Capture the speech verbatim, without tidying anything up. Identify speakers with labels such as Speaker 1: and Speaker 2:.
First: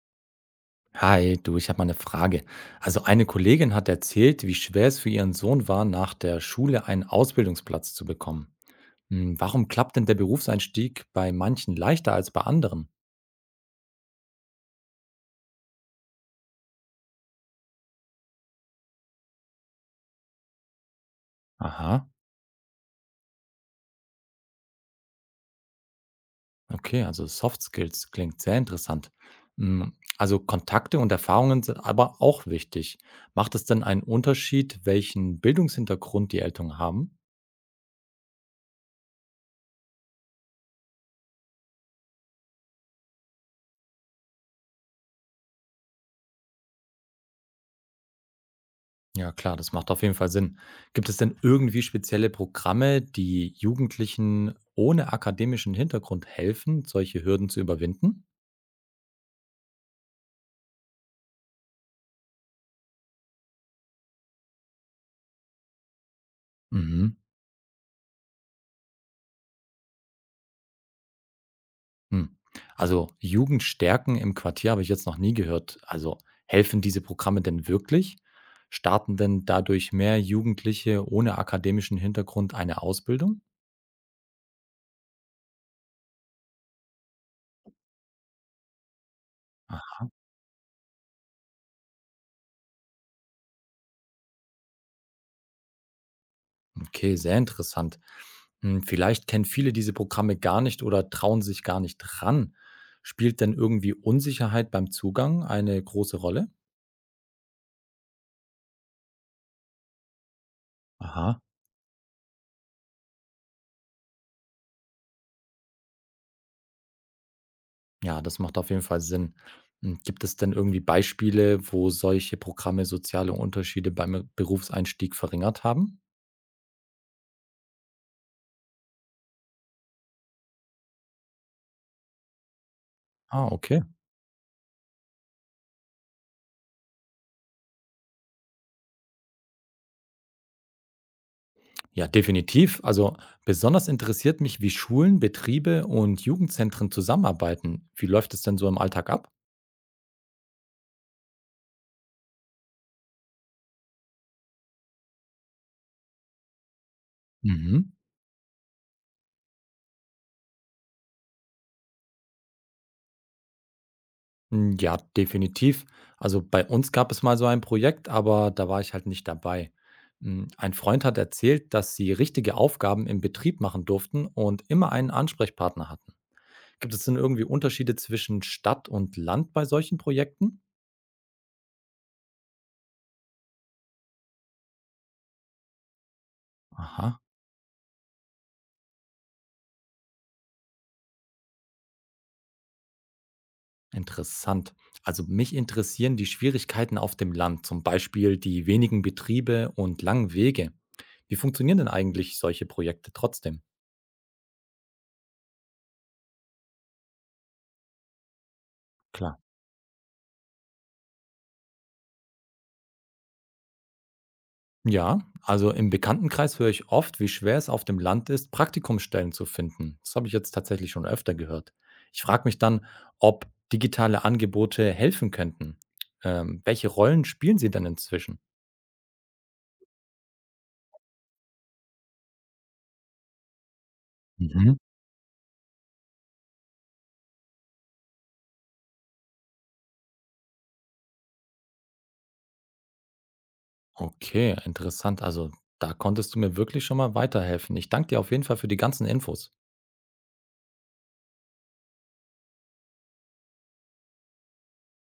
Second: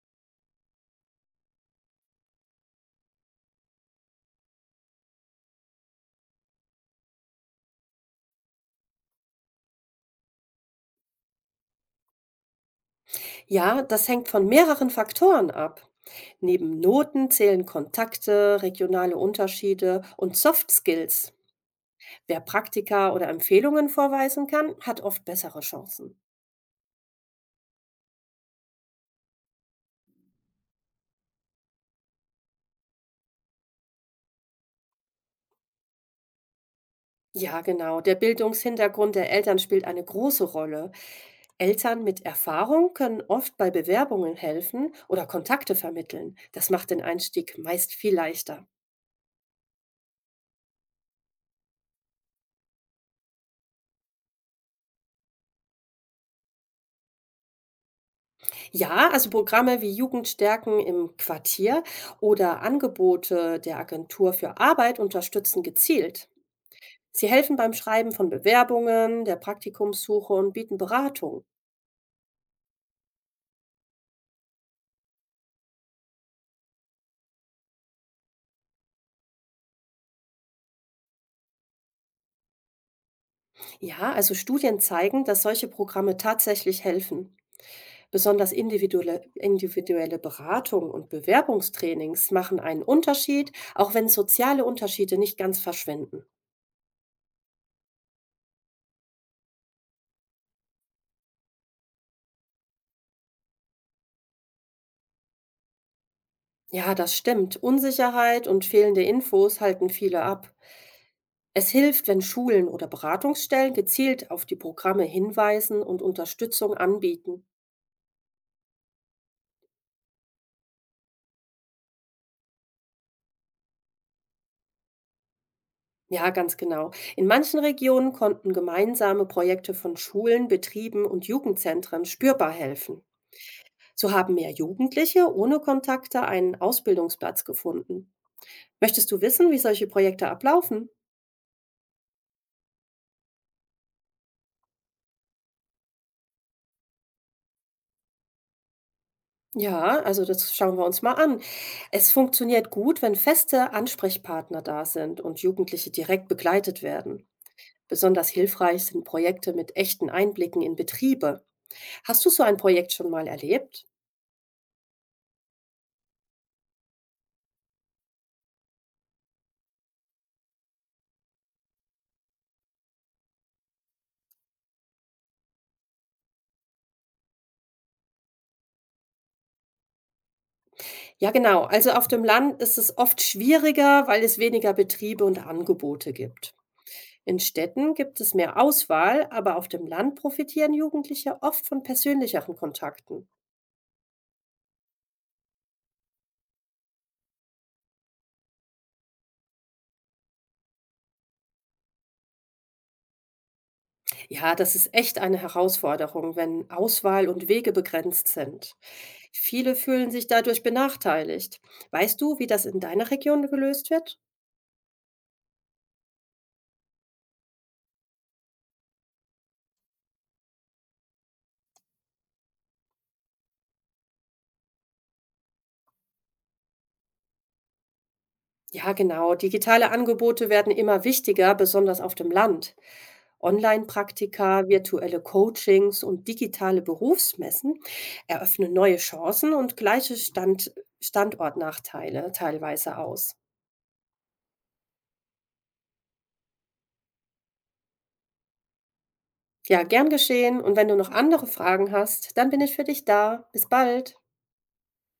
Speaker 1: Hi, du, ich habe mal eine Frage. Also eine Kollegin hat erzählt, wie schwer es für ihren Sohn war, nach der Schule einen Ausbildungsplatz zu bekommen. Hm, Warum klappt denn der Berufseinstieg bei manchen leichter als bei anderen?
Speaker 2: Ja, das hängt von mehreren Faktoren ab. Neben Noten zählen Kontakte, regionale Unterschiede und Soft Skills.
Speaker 1: Aha,
Speaker 2: Wer Praktika oder Empfehlungen vorweisen kann, hat oft bessere Chancen.
Speaker 1: okay, also Soft Skills klingt sehr interessant. Hm, Also Kontakte und Erfahrungen sind aber auch wichtig. Macht es denn einen Unterschied, welchen Bildungshintergrund die Eltern haben?
Speaker 2: Ja, genau. Der Bildungshintergrund der Eltern spielt eine große Rolle. Eltern mit Erfahrung können oft bei Bewerbungen helfen oder Kontakte vermitteln. Das macht den Einstieg meist viel leichter.
Speaker 1: Ja klar, das macht auf jeden Fall Sinn. Gibt es denn irgendwie spezielle Programme, die Jugendlichen ohne akademischen Hintergrund helfen, solche Hürden zu überwinden?
Speaker 2: Ja, also Programme wie Jugendstärken im Quartier oder Angebote der Agentur für Arbeit unterstützen gezielt.
Speaker 1: Mhm.
Speaker 2: Sie helfen beim Schreiben von Bewerbungen, der Praktikumssuche und bieten Beratung.
Speaker 1: Hm. Also Jugendstärken im Quartier habe ich jetzt noch nie gehört. Also helfen diese Programme denn wirklich? Starten denn dadurch mehr Jugendliche ohne akademischen Hintergrund eine Ausbildung?
Speaker 2: Ja, also Studien zeigen, dass solche Programme tatsächlich helfen. Besonders individuelle,
Speaker 1: Ah.
Speaker 2: individuelle Beratung und Bewerbungstrainings machen einen Unterschied, auch wenn soziale Unterschiede nicht ganz verschwinden.
Speaker 1: Okay, sehr interessant. Hm, vielleicht kennen viele diese Programme gar nicht oder trauen sich gar nicht dran. Spielt denn irgendwie Unsicherheit beim Zugang eine große Rolle?
Speaker 2: Ja, das stimmt. Unsicherheit und fehlende Infos halten viele ab.
Speaker 1: Aha,
Speaker 2: Es hilft, wenn Schulen oder Beratungsstellen gezielt auf die Programme hinweisen und Unterstützung anbieten.
Speaker 1: ja, das macht auf jeden Fall Sinn. Hm, Gibt es denn irgendwie Beispiele, wo solche Programme soziale Unterschiede beim Berufseinstieg verringert haben?
Speaker 2: Ja, ganz genau. In manchen Regionen konnten gemeinsame Projekte von Schulen, Betrieben und Jugendzentren spürbar helfen.
Speaker 1: Ah, okay.
Speaker 2: So haben mehr Jugendliche ohne Kontakte einen Ausbildungsplatz gefunden. Möchtest du wissen, wie solche Projekte ablaufen?
Speaker 1: Ja, definitiv. Also besonders interessiert mich, wie Schulen, Betriebe und Jugendzentren zusammenarbeiten. Wie läuft es denn so im Alltag ab?
Speaker 2: Ja, also das schauen wir uns mal an. Es funktioniert gut, wenn feste Ansprechpartner da sind und Jugendliche direkt begleitet werden.
Speaker 1: Mhm.
Speaker 2: Besonders hilfreich sind Projekte mit echten Einblicken in Betriebe. Hast du so ein Projekt schon mal erlebt?
Speaker 1: Hm, ja, definitiv. Also, bei uns gab es mal so ein Projekt, aber da war ich halt nicht dabei. Hm, ein Freund hat erzählt, dass sie richtige Aufgaben im Betrieb machen durften und immer einen Ansprechpartner hatten. Gibt es denn irgendwie Unterschiede zwischen Stadt und Land bei solchen Projekten?
Speaker 2: Ja, genau. Also auf dem Land ist es oft schwieriger, weil es weniger Betriebe und Angebote gibt.
Speaker 1: Aha,
Speaker 2: In Städten gibt es mehr Auswahl, aber auf dem Land profitieren Jugendliche oft von persönlicheren Kontakten.
Speaker 1: interessant. Also mich interessieren die Schwierigkeiten auf dem Land, zum Beispiel die wenigen Betriebe und langen Wege. Wie funktionieren denn eigentlich solche Projekte trotzdem?
Speaker 2: Ja, das ist echt eine Herausforderung, wenn Auswahl und Wege begrenzt sind.
Speaker 1: Klar.
Speaker 2: Viele fühlen sich dadurch benachteiligt. Weißt du, wie das in deiner Region gelöst wird?
Speaker 1: Ja, also im Bekanntenkreis höre ich oft, wie schwer es auf dem Land ist, Praktikumsstellen zu finden. Das habe ich jetzt tatsächlich schon öfter gehört. Ich frage mich dann, ob digitale Angebote helfen könnten. Ähm, welche Rollen spielen sie denn inzwischen?
Speaker 2: Ja, genau. Digitale Angebote werden immer wichtiger, besonders auf dem Land. Online-Praktika,
Speaker 1: Mhm.
Speaker 2: virtuelle Coachings und digitale Berufsmessen eröffnen neue Chancen und gleiche Stand Standortnachteile teilweise aus.
Speaker 1: Okay, interessant. Also da konntest du mir wirklich schon mal weiterhelfen. Ich danke dir auf jeden Fall für die ganzen Infos.
Speaker 2: Ja, gern geschehen. Und wenn du noch andere Fragen hast, dann bin ich für dich da. Bis bald.